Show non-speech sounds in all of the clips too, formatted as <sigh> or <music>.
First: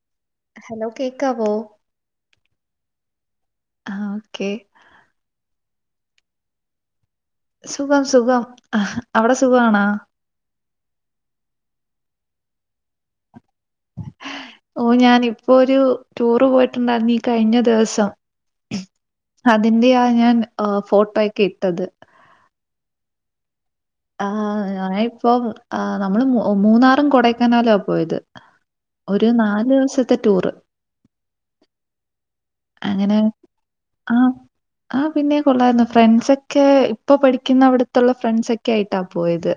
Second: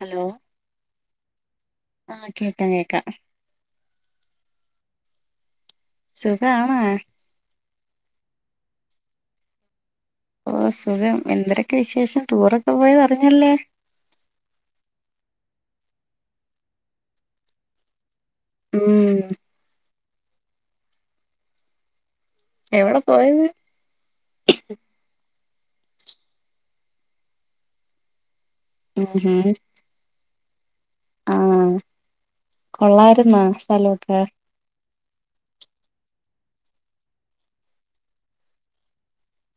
Hello hello കേക്കാവോ ആഹ് കേക്കാ കേക്കാം ആഹ് ഓക്കേ സുഖാണോ സുഖം സുഖം അഹ് അവടെ സുഖാണോ ഓ സുഖം എന്തരൊക്കെ വിശേഷം ടൂറൊക്കെ പോയതറിഞ്ഞല്ലേ ഓ, ഞാനിപ്പോ രു ടൂറ് പോയിട്ട്ണ്ടാര്ന്നു ഈ കഴിഞ്ഞ ദിവസം. ഉം അതിന്റെയാ, ഞാൻ ഫോട്ടോക്കെ ഇട്ടത്. എവടെ പോയത്? ആഹ്, ഞ ഇപ്പൊ, ആഹ്, നമ്മള് മൂന്നാറും കൊടൈക്കനാലുവ പോയത്. ഉം ഒരു, ഹും നാല് വസത്തെ ടൂറ്. ആഹ്, കൊള്ളായിര്ന്നൊ സ്ഥലൊക്കെ? ആഹ്, പിന്നെ കൊള്ളാര്ന്നു. ഫ്രണ്ട്സൊക്കെ ഇപ്പ പഠിക്ക്‌ന്ന അവിടത്തുള്ള ഫ്രണ്ട്സ ക്ക്‌. ക്കെയിട്ടാ പോയത്.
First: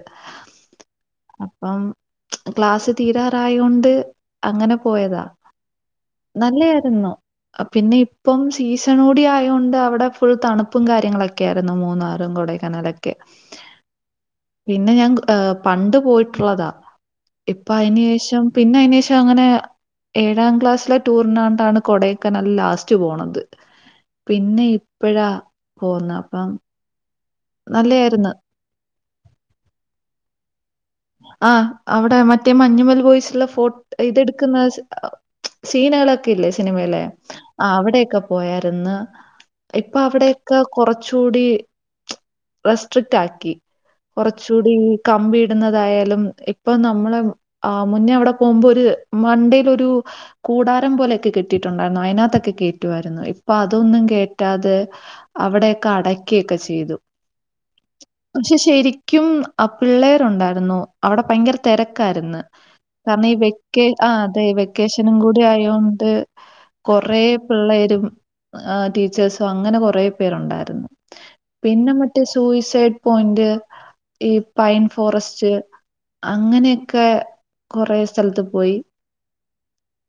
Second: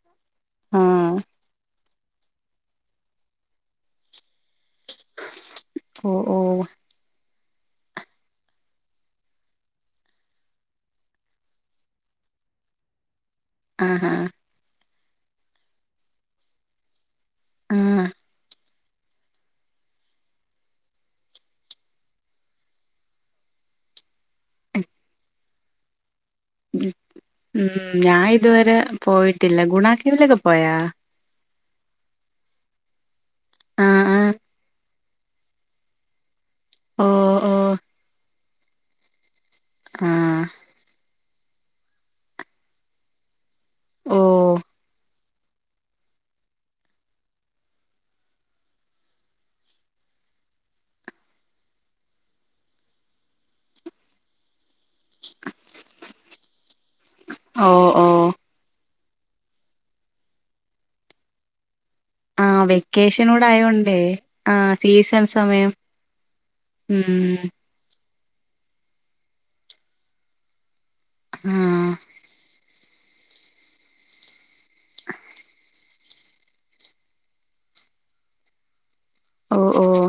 ആഹ് അപ്പം. ക്ലാസ്സ് തീരാറായോണ്ട് അങ്ങന. പോയതാ. ഓ ഓ നല്ലായിര്ന്നു! പിന്നെ, ഇപ്പം സീസണൂടി ആയോണ്ട് അവടെ ഫുൾ തണ്പ്പും കാര്യങ്ങളൊക്കെ ആയിര്ന്നു. മൂന്നാറും കൊടയ് കനലക്കെ. ആഹ്, ആഹ് പിന്നെ, ഞാൻ ഹ്, പണ്ട്പോയിട്ട്ള്ളതാ? ആഹ് ഇപ്പയ്ന് ഏഷം. പിന്നെ, അയ്‌നേഷം അങ്ങനെ. ഏഴാം ക്ലാസ്സിലെ ടൂറിനാണ്ടാണ് കൊടയ് ക്കനാല് ലാസ്റ്റ് പോണത്. പിന്നെ, ഇപ്പഴാ പോന്ന. പ്പം. ഉം, ഞാ ഇതുവരെ പോയിട്ടില്ല. ഗുണ കേവലൊക്കെ പോയാ. ആഹ്, അവിടെ മറ്റേ മഞ്ഞുമൽ ബോയ്സ്ള്ള ഫോ ആഹ് ആഹ് ഇതെടുക്കുന്ന. ആ സീനകളൊക്കെ ഇല്ലേ? സിനിമയിലെ ഓ ഓ ആഹ്, അവിടെക്കെ പോയര്ന്ന്? ഇപ്പൊ, ആഹ് അവിടെക്ക കൊറചൂടി റെസ്ട്രിക്ട് ആക്കി. ഓ കൊറച്ചുടി കമ്പി ടുന്നതായാലും. ഇപ്പൊ നമ്മള് ആഹ്, മുന്നേ, അവിടെ പോകുമ്പോ ഒരു മണ്ടെ ലൊരു. കൂടാരം പോലെക്കെ കെട്ടിയിട്ടുണ്ടായിരുന്നു. അതിനകത്തൊക്കെ കേറ്റുവായിരുന്നു. ഇപ്പൊ അതൊന്നും കേറ്റാതെ. അവിടെക്ക അടക്കെ കെ ചെയ്തു. ഓ, ഓ പക്ഷെ, ഷെരിക്കും ആഹ്, പിള്ളേരുണ്ടായിരുന്നു. അവിടെ, ഭയങ്കര തെരക്കായിരുന്നു. ആഹ് കാരണം. ഈ വെക്കേഷനൂടെ വെക്ക ആയോണ്ടേ ആഹ്, അതെ, വെക്കേഷനും സീസൺ കൂടി സമയം ആയോണ്ട്. ഉം കൊറേ, പിള്ളേരും ആഹ്, ടീച്ചേഴ്സും അങ്ങനെ കൊറ പേരുണ്ടായിരുന്നു. ഉം പിന്നെ. മറ്റെ, സൂഇ സൈഡ പോയിന്റ് ഈ പൈൻ ഫോറസ്റ്റ്, അങ്ങനെയൊക്കെ, കൊറേ സ്ഥൽത്ത് പോയി. ഓഹ്, ഓഹ്,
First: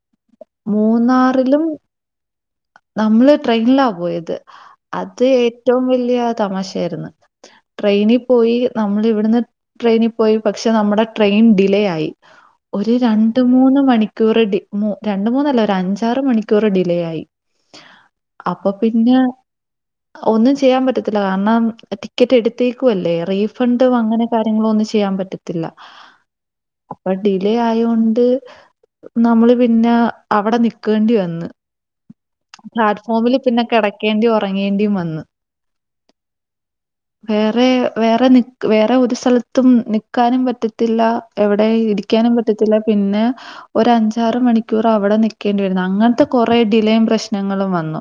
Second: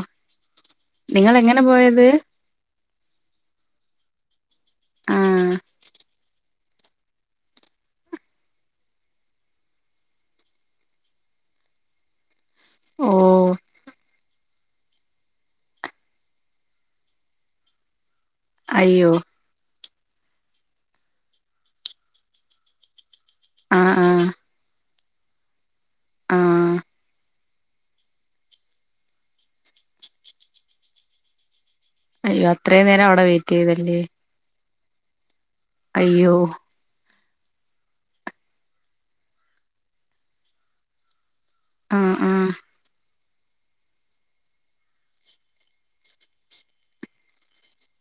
നിങ്ങളെങ്ങനെ മൂന്നാറിലും പോയത്? നമ്മള് ട്രെയിനിലാ പോയത് ആ അത് ഏറ്റവും വലിയ തമാശായിരുന്നു ട്രെയിനി പോയി. നമ്മള് ഇവിടുന്ന്. ട്രെയിനി പോയി പക്ഷെ, നമ്മുടെ ട്രെയിൻ ഡിലേ ആയി. ഒരു ഓ രണ്ട്, മൂന്ന്, മണിക്കൂറ്. ഡി രണ്ട്, മൂന്നല്ല ഒരു അഞ്ചാറ്, മണിക്കൂറ് ഡിലേ ആയി. അപ്പൊ പിന്ന. അയ്യോ ഒന്നും ചെയ്യാൻ പറ്റത്തില്ല. കാരണം, ടിക്കറ്റ് എടുത്തേക്കു വല്ലേ? ആ റീഫണ്ട് ആ അങ്ങനെ കാര്യങ്ങളോന്നും ചെയ്യാൻ പറ്റത്തില്ല. ആ അപ്പണ്ടി.. ഡിലെ, ആയൊണ്ട് നമ്മള് പിന്നെ, അവടെ നിക്കേണ്ടി വന്ന്. അയ്യോ അത്രയും നേരം അവിടെ പ്ലാറ്റ്ഫോമില്. വെയിറ്റ് പിന്നെ, ചെയ്തല്ലേ കെടക്കേണ്ടിം, ഒ റങ്ങേണ്ടിം വന്ന്. അയ്യോ? വേറെ, വേറെ, നിക് വേറെ, ഒരു സ്ഥലത്തും നിക്കാനും പറ്റത്തില്ല. എവടെ ആ ആ ഇരിക്കാനും പറ്റ... റ്റത്തില്ല. പിന്നെ, ഒരഞ്ചാറ് മണിക്കൂർ അവിടെ നിക്കേണ്ടി വരുന്നു. അങ്ങനത്തെ കുറെ ഡിലയും പ്രശ്ന.. നങ്ങളും വന്നു.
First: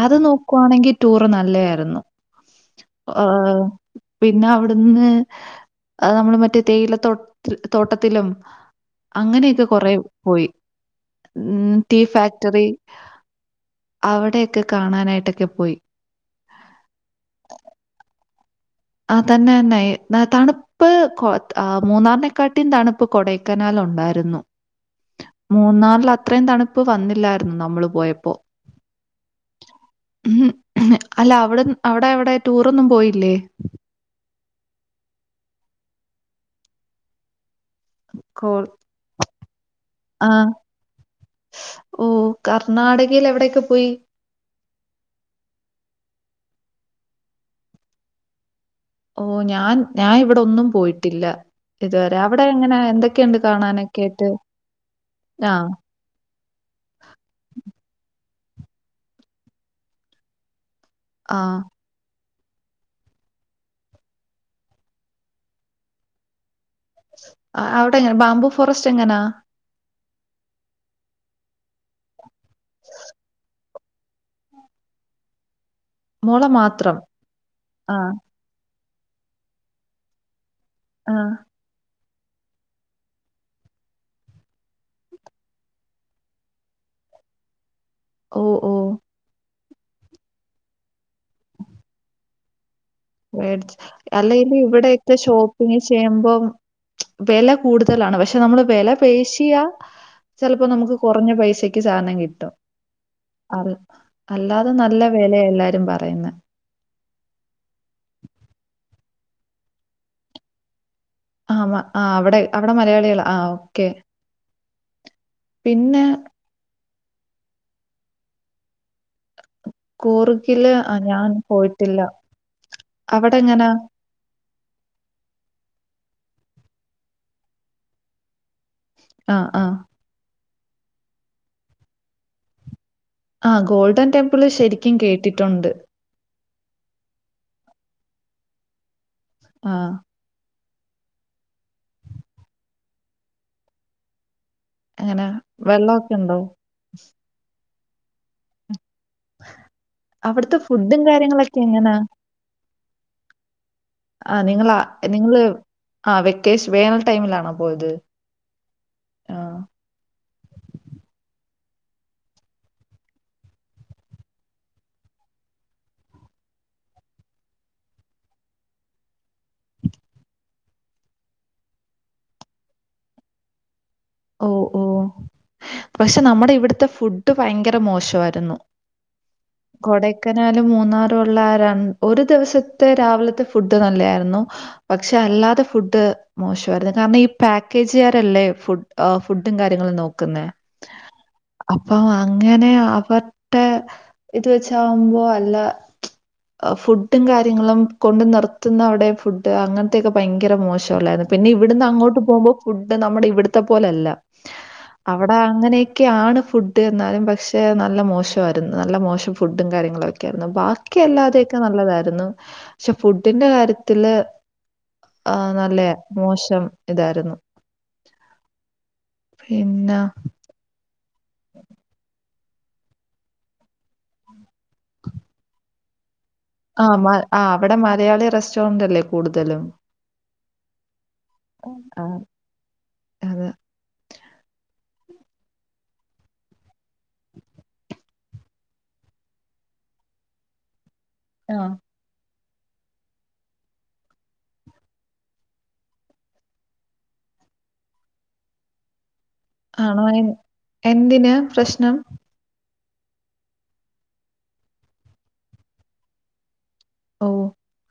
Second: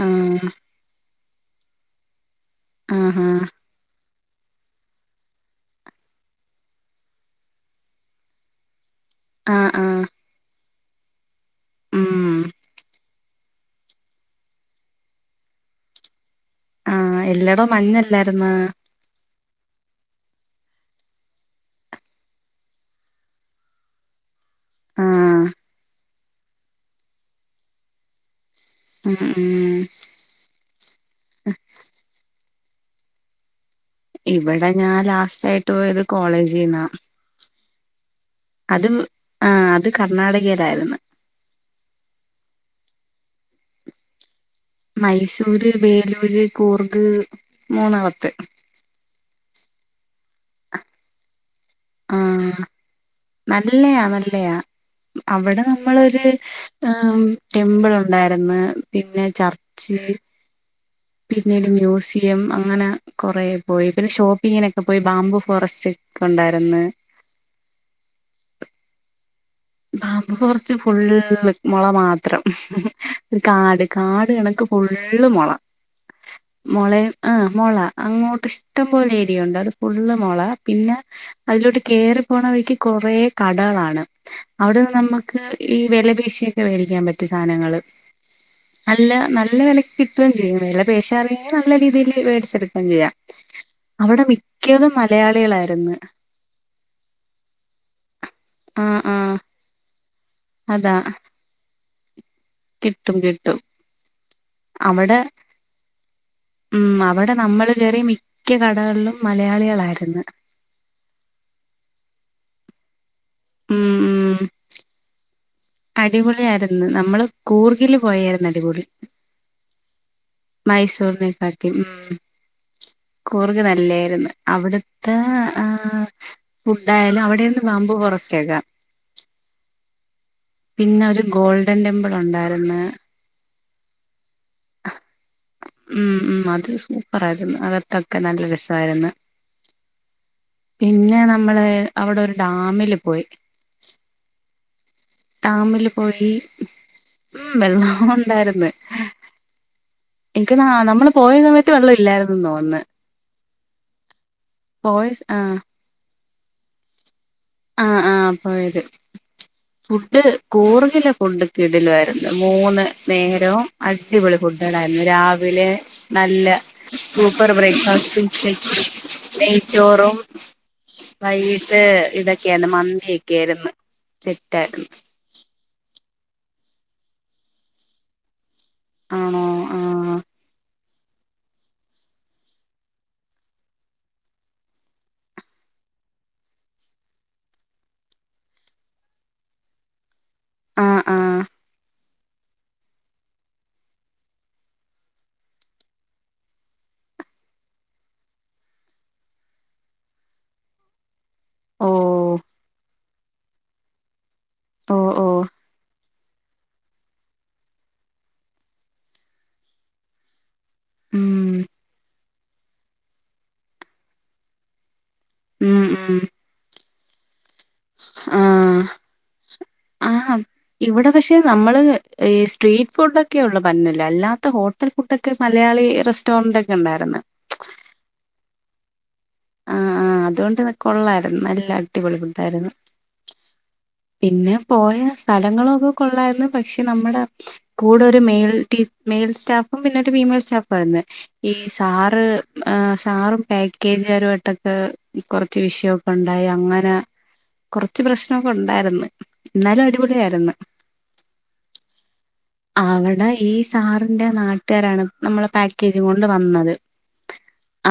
ആ നോക്കുവാ ണെങ്കി. ടൂറ്, നല്ലേയിരുന്നു. ആഹാ ആഹ് പിന്നെ, അവിടുന്ന് നമ്മള് മറ്റേ, തേയിലത്തോ തോട്ടത്തിലും. ആ അങ്ങനെക്കെ ആ ആ കൊറെ പോയി. ഉം, ടീ ഉം ഫാക്ടറി. അവിടെക്കെ കാണാനായിട്ടൊക്കെ പോയി ആഹ്എല്ലോട മഞ്ഞല്ലായിരു ന്ന് ആ തന്നെ തന്നെ തണു പ്പ് കൊ മൂന്നാറിനെക്കാട്ട തണുപ്പ് കൊടൈക്കനാൽ ഉണ്ടായിരുന്നു ആ മൂന്നാറില് അത്രയും തണുപ്പ് വന്നില്ലായിരുന്നു നമ്മള് പോയപ്പോ. ഉം ഉം ഉം അല്ല അവിടെ അവിടെ എവിടെ ടൂറൊന്നും പോയില്ലേ ഇവിടെ ഞാൻ ലാസറ്റായിട്ട് പോയത് കോളേജ്ന്നാ കോ അതും ആ അത് കർണാടകയിലായിരുന്നു ഓ കർണാടകയിൽ എവിടെയൊക്കെ പോയി മൈസൂര് വേലൂര് കൂർഗ് മൂന്നമത്തെ ഓ ഞാൻ ഞാൻ ഇവിടെ ഒന്നും പോയിട്ടില്ല ഇതുവരെ ആ അവിടെ എങ്ങനെ എന്തൊ നല്ലയാ നല്ലയാ ആ, അവിടെ നമ്മളൊരു ടെമ്പിൾ ഉണ്ടായിരുന്നു പിന്നെ ചർച്ച് ആ. പിന്നീട് മ്യൂസ് യംഅങ്ങനെ കൊറേ പോയി പിന്നെ ഷോപ്പിങ്ങിനൊക്കെ പോയി ബാം ബു ഫോറസ്റ്റ് ഒക്കെ ഉണ്ടായിരുന്നു ആ അവിടെ എങ്ങനെ ബാംബു ഫോറസ്റ്റ് എങ്ങനാ ബാംബു ഫോറെസ്റ്റ് ഫുള് മുള മാത്രം കാട് കാട് കണക്ക് ഫുള്ള് മുള മോളെ മുള മാത്രം? ആ് മുള ആ, അങ്ങോട്ട്ഷ ഇട്ടം പോലെ ഏരിയുണ്ട് അത് ഫുള്ള് മൊള പിന്നെ ആ. അതിലോട്ട് കയറി പോണ വഴിക്ക് കൊറെ കടകളാണ് അവിടെ നമ്മുക്ക് ഈ വില പീശിയൊക്കെ മേടിക്കാൻ പറ്റും സാധനങ്ങൾ ഓ, ഓ. നല്ല നല്ല വലക്ക് കിട്ടുകയും ചെയ്യും വല പേശാണെങ്കിൽ നല്ല രീതിയിൽ മേടിച്ചെടുക്കുകയും ചെയ്യാം അവിടെ മേടിച്ച്അല്ലെങ്കല് മിക്കതും ഇവിടെക്കെ ഷോപ്പിങ് മലയാളികളായിരുന്നു ചെയ്യുമ്പം വില കൂടുതലാണ് പക്ഷെ നമ്മള് വില ആഹ് ആഹ് പേശിയാ ചിലപ്പോ നമുക്ക് അതാ കുറഞ്ഞ പൈസക്ക് സാധനം കിട്ടും കിട്ടും കിട്ടും അത് അല്ലാതെ നല്ല അവിടെ വിലയ എല്ലാരും പറയുന്ന ഉം അവിടെ നമ്മൾ കേയറി മിക്ക കടകളിലും മലയാളികളായിരുന്നു ആഹ് ആഹ് അവിടെ അവിടെ മലയാളികൾ ആ ക്കെ ഉം അടിപൊളി ആയിരുന്നു നമ്മള് കൂർഗില് പോയായിരുന്നു അടിപൊളി കൂർഗിൽ ഞാൻ പോയിട്ടില്ല കൂർഗ്‌ അവിടെങ്ങനാ? നല്ലായിരുന്നു അവിടുത്തെ ആഹ് ഫുഡായാലും അവിടെന്ന് ബാമ്പു ഫോറസ്റ്റ് ആക്കാം ആ ഹ്ആഹ് പിന്നെ ഒരു ഗോൾഡൻ ടെമ്പിൾ ഉണ്ടായിരുന്നു ആ ഗോൾഡൻ ടെമ്പിള് ശരിക്കും കേട്ടിട്ടുണ്ട് ഉം ഉം അത് സൂപ്പർ ആയിരുന്നു അകത്തൊക്കെ നല്ല രസമായിരുന്നു ആഹ് പിന്നെ നമ്മള് അവിടെ ഒരു ഡാമില് പോയി എങ്ങനാ ടാമില് വെള്ളൊക്കെ പോയി ഉണ്ടോ? ഉ വെള്ള ഉണ്ടായിരുന്നു ആ <unintelligible> എനിക്കന്നാ നമ്മള് പോയ സമയത്ത് വെള്ളം ഇല്ലായിരുന്നു തോന്നന്ന് ആ നിങ്ങളാ നിങ്ങള് ആ വെക്കേഷ വേനൽ ടൈമിലാണോ പോയത് ആഹ് ആഹ് പോയത് ആഹ് ഫുഡ് കൂർഗിലെ ഫുഡ് കിടിലാ യിരുന്നു മൂന്ന് നേരവും അടിപൊളി ഫുഡ് രാവിലെ നല്ല സൂപ്പർ ബ്രേക്ക്ഫാസ്റ്റ് ഉച്ചക്ക് നെയ്ച്ചോറും വൈകീട്ട് ഇതൊക്കെയായിരുന്നു മന്തിയൊക്കൊയായിരുന്നു ഓ ഓ പക്ഷെ നമ്മുടെ ഇവിടുത്തെ ഫുഡ് ഭയങ്കര മോശമായിരുന്നു ആണോ ആഹ് കൊടക്കനാല മൂന്നാറള്ള ഒരു ദിവസത്തെ രാവിലത്തെ ഫുഡ് നല്ലതായിരുന്നു പക്ഷെ അല്ലാതെ ഫുഡ് മോശമായിരുന്നു കാരണം ഈ പാക്കേജുകാരല്ലേ ഫുഡ് ആഫുഡും കാര്യങ്ങളും നോക്കുന്ന ആഹ് ആഹ് അപ്പം അങ്ങനെ അവരുടെ ഇത് വെച്ചാവുമ്പോ അല്ല ഫുഡും കാര്യങ്ങളും കൊണ്ട് നിർത്തുന്ന അവിടെ ഫുഡ് അങ്ങനത്തെക്കെ ഭയങ്കര മോശമല്ലായിരുന്നു പിന്നെ ഇവിടുന്ന് ഓ അങ്ങോട്ട് പോകുമ്പോ ഫുഡ് നമ്മുടെ ഇവിടത്തെ പോലെല്ല ഓ ഓ അവിടെ അപ്പ അങ്ങനെയൊക്കെയ ആാണ് ഫുഡ് എന്നാലും പക്ഷെ നല്ല മോശമായിരുന്നു നല്ല മോശം ഫുഡും കാര്യങ്ങളൊക്കെ ബാക്കി ഉം അല്ലാതെയൊക്കെ നല്ലതായിരുന്നു പക്ഷെ ഫുഡിന്റെ കാര്യത്തില് ആഹ ഉം നല്ല ഉം മോശം ഇതായിരുന്നു ആഹ് പിന്നെ ആ ഇവടെ പക്ഷെ നമ്മള് ഈ സ്ട്രീറ്റ് ഫുഡ് ഒക്കെ ഉള്ള പഞ്ഞില്ല അല്ലാത്ത ഹോട്ടൽ ഫുഡ്ഒ ക്കെ മലയാളി റെസ് ആഹ് മ ആഹ് അവടെ മലയാളി റെസ്റ്റോറന്റ്ല്ലെ? ആഹ് ആഹ് അതോണ്ട് കൊള്ളായിരുന്നു. നല്ല അടിപൊളി ഫുഡായിരുന്നു. അതെ. പിന്നെ പോയെ സ്ഥലങ്ങളൊക്കെ കൊള്ളായിര്ന്ന് പശെ നമ്മട- കൂടെ ഒര് മെയിൽ ടീ മെയിൽ സ്റ്റാഫും പിന്നെ ഒര് ഫീമെയിൽ സ്റ്റാഫും ആയിര്ന്നെ, ഈ ആ സാറ് സാറും പാക്കേജ്- രുമായിട്ടൊക്കെ കൊറച്ച് വിഷയൊക്കെണ്ടായി അങ്ങനെ കൊറച്ച് പ്രേശ്നൊക്കൊണ്ടായിര്ന്ന്. ആണോ എ എന്തിന് പ്രശ്നം? അവടെ ഈ സാറ്ന്റെ നാട്ട്ആരാണ് നമ്മളെ പാക്കേജ് കൊണ്ട് വന്നത്. ഓഹ്.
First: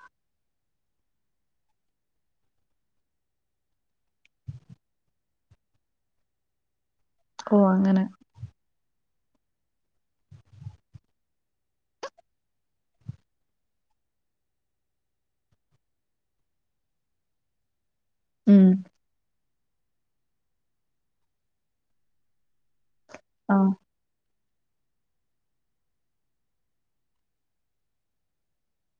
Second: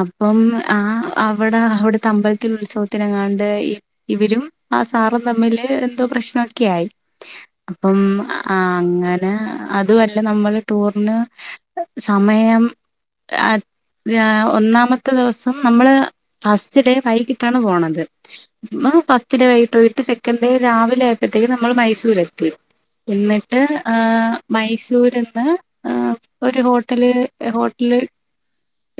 അപ്പം ആ അവടെ അവട്ത്തെ അമ്പലത്തില് ഉത്സവത്തിനെങ്ങാണ്ട് ഈ ഇവരും ആ സാറും തമ്മില് എന്തോ പ്രെശ്നൊക്കായി. ഓ ആ അങ്ങനെ അങ്ങനെ അതുംഅല്ല നമ്മള് ടൂർന് സമയം - അത് ആ ഒന്നാമത്തെ ദിവസം നമ്മള്, ഫസ്റ്റ് ഡേ വൈകിട്ടാണ് പോണത്. ഉം ഫ ഫസ്റ്റ് ഡേ വൈകിട്ടോയിട്ട് സെക്കന്റ്‌ ഡേ രാവിലെ ആയപ്പോത്തേക്കും നമ്മള് മൈസൂരെത്തി. എന്നിട്ട് ആഹ് മൈസൂര്ന്ന് ആ.. ഒര് ഹോട്ടല് ഹോട്ടല്-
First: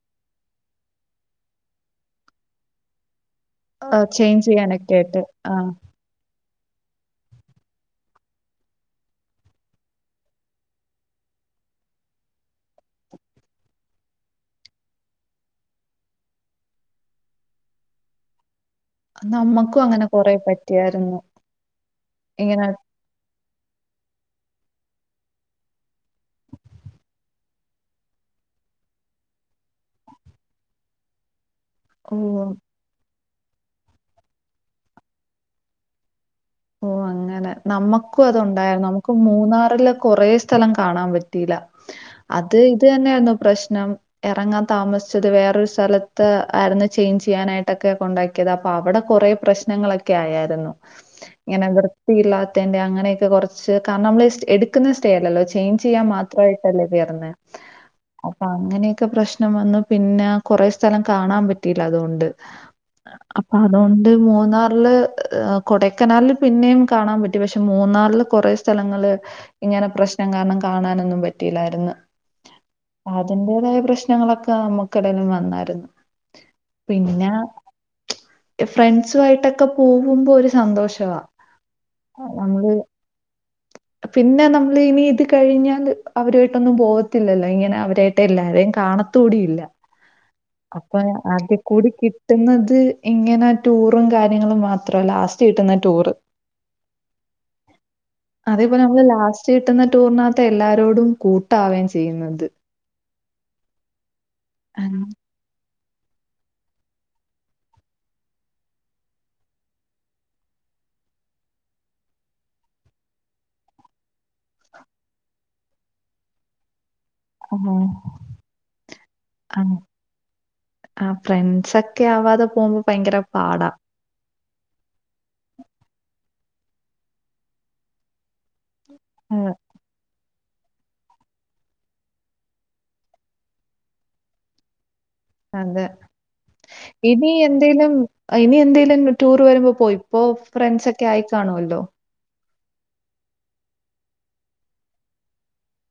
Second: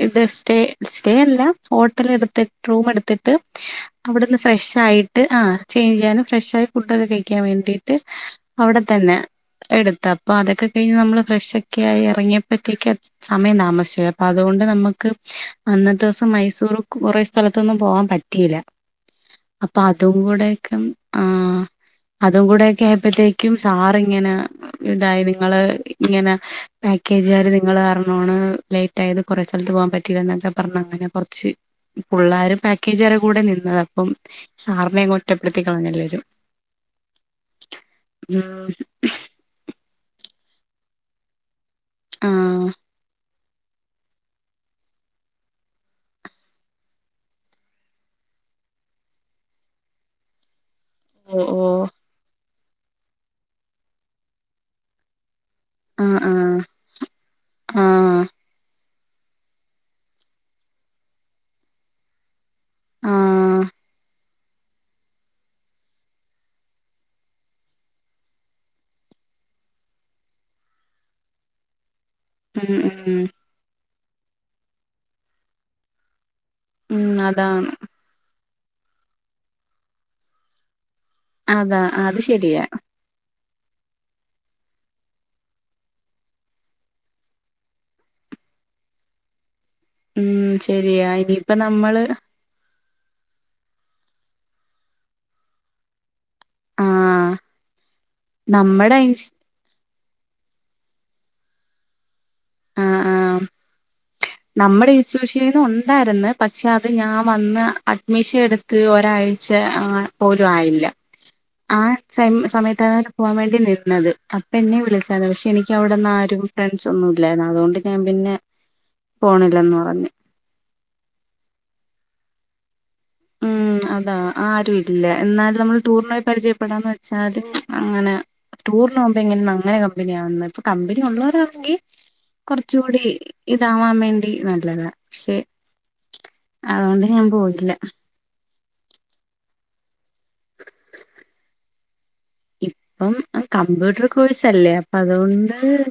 ഇവ്ടെ സ്റ്റേ സ്റ്റേ അല്ല ഹോ- ത്രെ എട്ത്ത് റൂമെട്ത്ത്ട്ട് ആ അവിടന്ന് ചേഞ്ച് ചെയ്യാനൊക്കെ ആയിട്ട് ഫ്രെശായിട്ട്, ആ ആഹ് ചെയ്ഞ്ച്ചെയ്യാനും ഫ്രശാ- ഫുഡൊക്കെ കഴിക്കാൻവേണ്ടീട്ട് അവടതന്നെ- എട്ത്ത് അപ്പൊ അതൊക്കെ കയിഞ്ഞ് നമ്മള് ഫ്രെഷൊക്കെ ആയി എറങ്യേപ്പത്തേക്കും ആണ് സമയം താമസിച്ച്പോയി അപ്പൊ അതുകൊണ്ട് നമ്മക്ക് അന്നത്തെ ദിവസം മയിസൂറ് - കൊറേ സ്ഥലത്തൊന്നും പോവാം പറ്റീല. അപ്പൊ നമ്മക്കും അങ്ങനെ അതും കുറെ പറ്റിയായിരുന്നു കൂടെക്കെ'ആഹ് ഇങ്ങനെ അതുംകൂടെക്കായ- അപ്പത്തേക്കും സാറ്ങ്ങനെ - ഇതായി നിങ്ങള് ഇങ്ങനെ പാക്കേജ്കാര് നിങ്ങള് കാരണോംആണ് ലേ - ഏതോ കൊറേ സെലത്ത് പോവാൻ പറ്റീലന്നൽത്തെ പറഞ്ഞ് അങ്ങനെ കൊറച്ച് ഓ പുള്ളാര് പാക്കേജ് വരെ കൂടെ നിന്നത്. അപ്പം സാറ്നെ അങ്ങോട്ട് ഒറ്റപ്പെട്ത്തിക്കളഞ്ഞെല്ലാരും. ഓഹ് അങ്ങനെ നമ്മക്കും അതൊണ്ടായ്ര്ന്നു. നമുക്ക് മൂന്നാറിലെ കൊറേ സ്ഥലം കാണാൻ പ- റ്റീല. ആ അത് ഇത് തന്നേയ്ര്ന്നു പ്രെശ്നം. എറങ്ങാം താമസിച്ചത് വേറൊര് സ്ഥലത്ത് ആടന്ന് ചേഞ്ച്‌ ചെയ്യാനൊക്കെ കൊണ്ടാ-. ക്ക്യേത്. അപ്പവടെ കൊറേ പ്രെശ്നങ്ങളൊക്കായാര്ന്നു. ഓ ഇങ്ങനെ ഓ വൃത്തിയില്ലാത്തേന്റെ അങ്ങനെക്കെ കൊറച്ച്, കാരണംഅമ്മള് സ് എടുക്കുന്ന സ്റ്റേ അല്ലല്ലോ ചേ- ആ ചെയ്യാൻ ആ മാത്രായിട്ടല്ലെ കേറുന്നെ. ആ അപ്പൊ അങ്ങനെയൊക്കെ പ്രശ്നം വന്നു പിന്നെ കൊറെ സ്ഥലം കാണാൻ പറ്റിയില്ല അതുകൊണ്ട്. ആ അപ്പൊ അതോണ്ട് മൂന്നാറില് കൊടക്കനാല്- പിന്നെയും കാണാൻ പറ്റും പക്ഷെ മൂന്നാറില് കൊറേ സ്ഥലങ്ങള്- ഇങ്ങനെ പ്രശ്നം കാരണം കാണാനൊന്നും പറ്റിയില്ലാര്ന്ന്. ഉം ഉം അതിന്റേതായ പ്രശ്നങ്ങളൊക്കെ നമ്മക്കിടയിലും വന്നാരുന്നു. ഉം പിന്നെ അതാണ് ഫ്രണ്ട്സുയിട്ടൊക്കെ പോവുമ്പോ ഒരു സന്തോഷവാ അതാ അത് ആഹ് ശരിയാ നമ്മള് പിന്നെ നമ്മള് ഇനി ഇത് കഴിഞ്ഞാല് അവരുയിട്ടൊന്നും പോകത്തില്ലല്ലോ ഇങ്ങനെ അവരായിട്ട് എല്ലാരേം കാണ- ത്തൂടിയില്ല ഉം അപ്പൊ ശരിയാ ഇനിയിപ്പ ആകെക്കൂടി നമ്മള് കി - ത് ന്നത് ഇങ്ങനെ ടൂറും കാര്യങ്ങളും മാത്രയല്ല ലാസ്റ്റ് കിട്ടുന്ന ടൂറ്. ആ അതേപോലെ നമ്മടെ നമ്മക്ക് ലാസ്റ്റ് കിട്ടുന്ന ടൂറിനകത്താ എല്ലാരോടും കൂട്ടാവേം ചെയ്യ്ന്നത്. ആഹ് ആഹ് നമ്മടെ ഇൻസ്‌ട്യൂഷൻ - ന്റെലും ഒണ്ടാര്ന്ന് പക്ഷെ അത് ഞാൻ വന്ന് അഡ്മിഷൻ എടുത്ത് ഒരാഴ്ച ആഹ്- പോലും ആയില്ല ആഹ് സെമ്മ് സമയത്താണ് പോകാൻ വേണ്ടി നിന്നത് അപ്പ എന്നെ വിളിച്ചാരുന്ന് പക്ഷെ എനിക്ക് അവിടെന്ന് ആരും- ഫ്രണ്ട്സ് ഒന്നും ഇല്ലാരുന്നു അതുകൊണ്ട് ഞാൻ അങ്ങനെ പിന്നെ പോണില്ലന്ന് പറഞ്ഞ് ആഹ് ഫ്രണ്ട്സ് ഒക്കെ ആവാതെ പോകുമ്പോ ഭയങ്കര- പാടാ. ഉം അതാ ആരുയില്ല എന്നാലും നമ്മൾ ടൂറിന്പോയി പരിചയപ്പെടാന്ന് വെച്ചാലും അങ്ങനെ- ടൂറിന് പോവുമ്പോ ഉം. എങ്ങനെ അങ്ങനെ കമ്പനിയാകുന്നെ ഇപ്പൊ കമ്പനി ഒള്ളോരാണെങ്കി- കൊറച്ചൂടി ഇതാവാംമേണ്ടി നല്ലതാ. പക്ഷെ അതെ അതുകൊണ്ട് ഞാൻ ഇനി പോയില്ല എന്തേലും- ഇനി എന്തേലും ടൂറ് വരുമ്പോ പോയി ഇപ്പോ ഫ്രണ്ട്സ് ഒക്കെ ആയിക്കാണുവല്ലോ ഇപ്പം ആഹ് കമ്പ്യൂട്ടർ കോഴ്സല്ലേ അപ്പ അതുകൊണ്ട്-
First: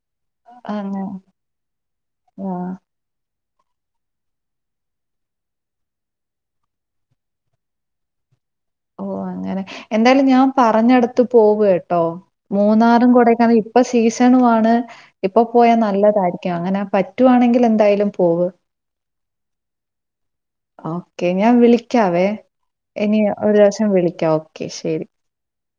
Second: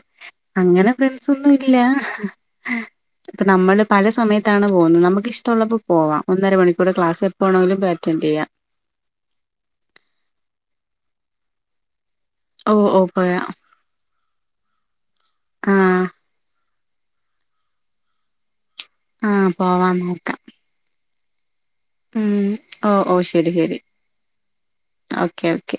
അങ്ങനെ ഫ്രണ്ട്സൊന്നും ഇല്ല ആഹ്. ഇപ്പം നമ്മള് പല സമയത്താണ് പോകുന്നത് നമുക്ക് ഇഷ്ടോള്ളപ്പോ പോകാം ഒന്നരണിക്കൂറ് ക്ലാസ് എപ്പോവേണെങ്കിലും പോയ്‌ അറ്റന്റ് ചെയ്യാം ഓഹ് അങ്ങനെ എന്തായാലും ഞാൻ പറഞ്ഞടുത്ത് പോകു കേട്ടോ ഓ ഓ മൂന്നാറും പോയാ കൊടെക്കനാലും ഇപ്പ സീസണു ആണ് ഇപ്പൊ പോയാ ആ നല്ലതാരിക്കും അങ്ങനെ പറ്റ് പറ്റുവാണെങ്കിൽ എന്തായാലും പോവും ആഹ് പോവാൻ നോക്കാം ഓക്കെ ഞാൻ വിളിക്കാവേ ഉം ഓ ഓ ഇനി ശരി ഒരു ശരി പ്രാവശ്യം വിളിക്കാം ഓക്കെ ശരി ഓക്കെ ഓക്കെ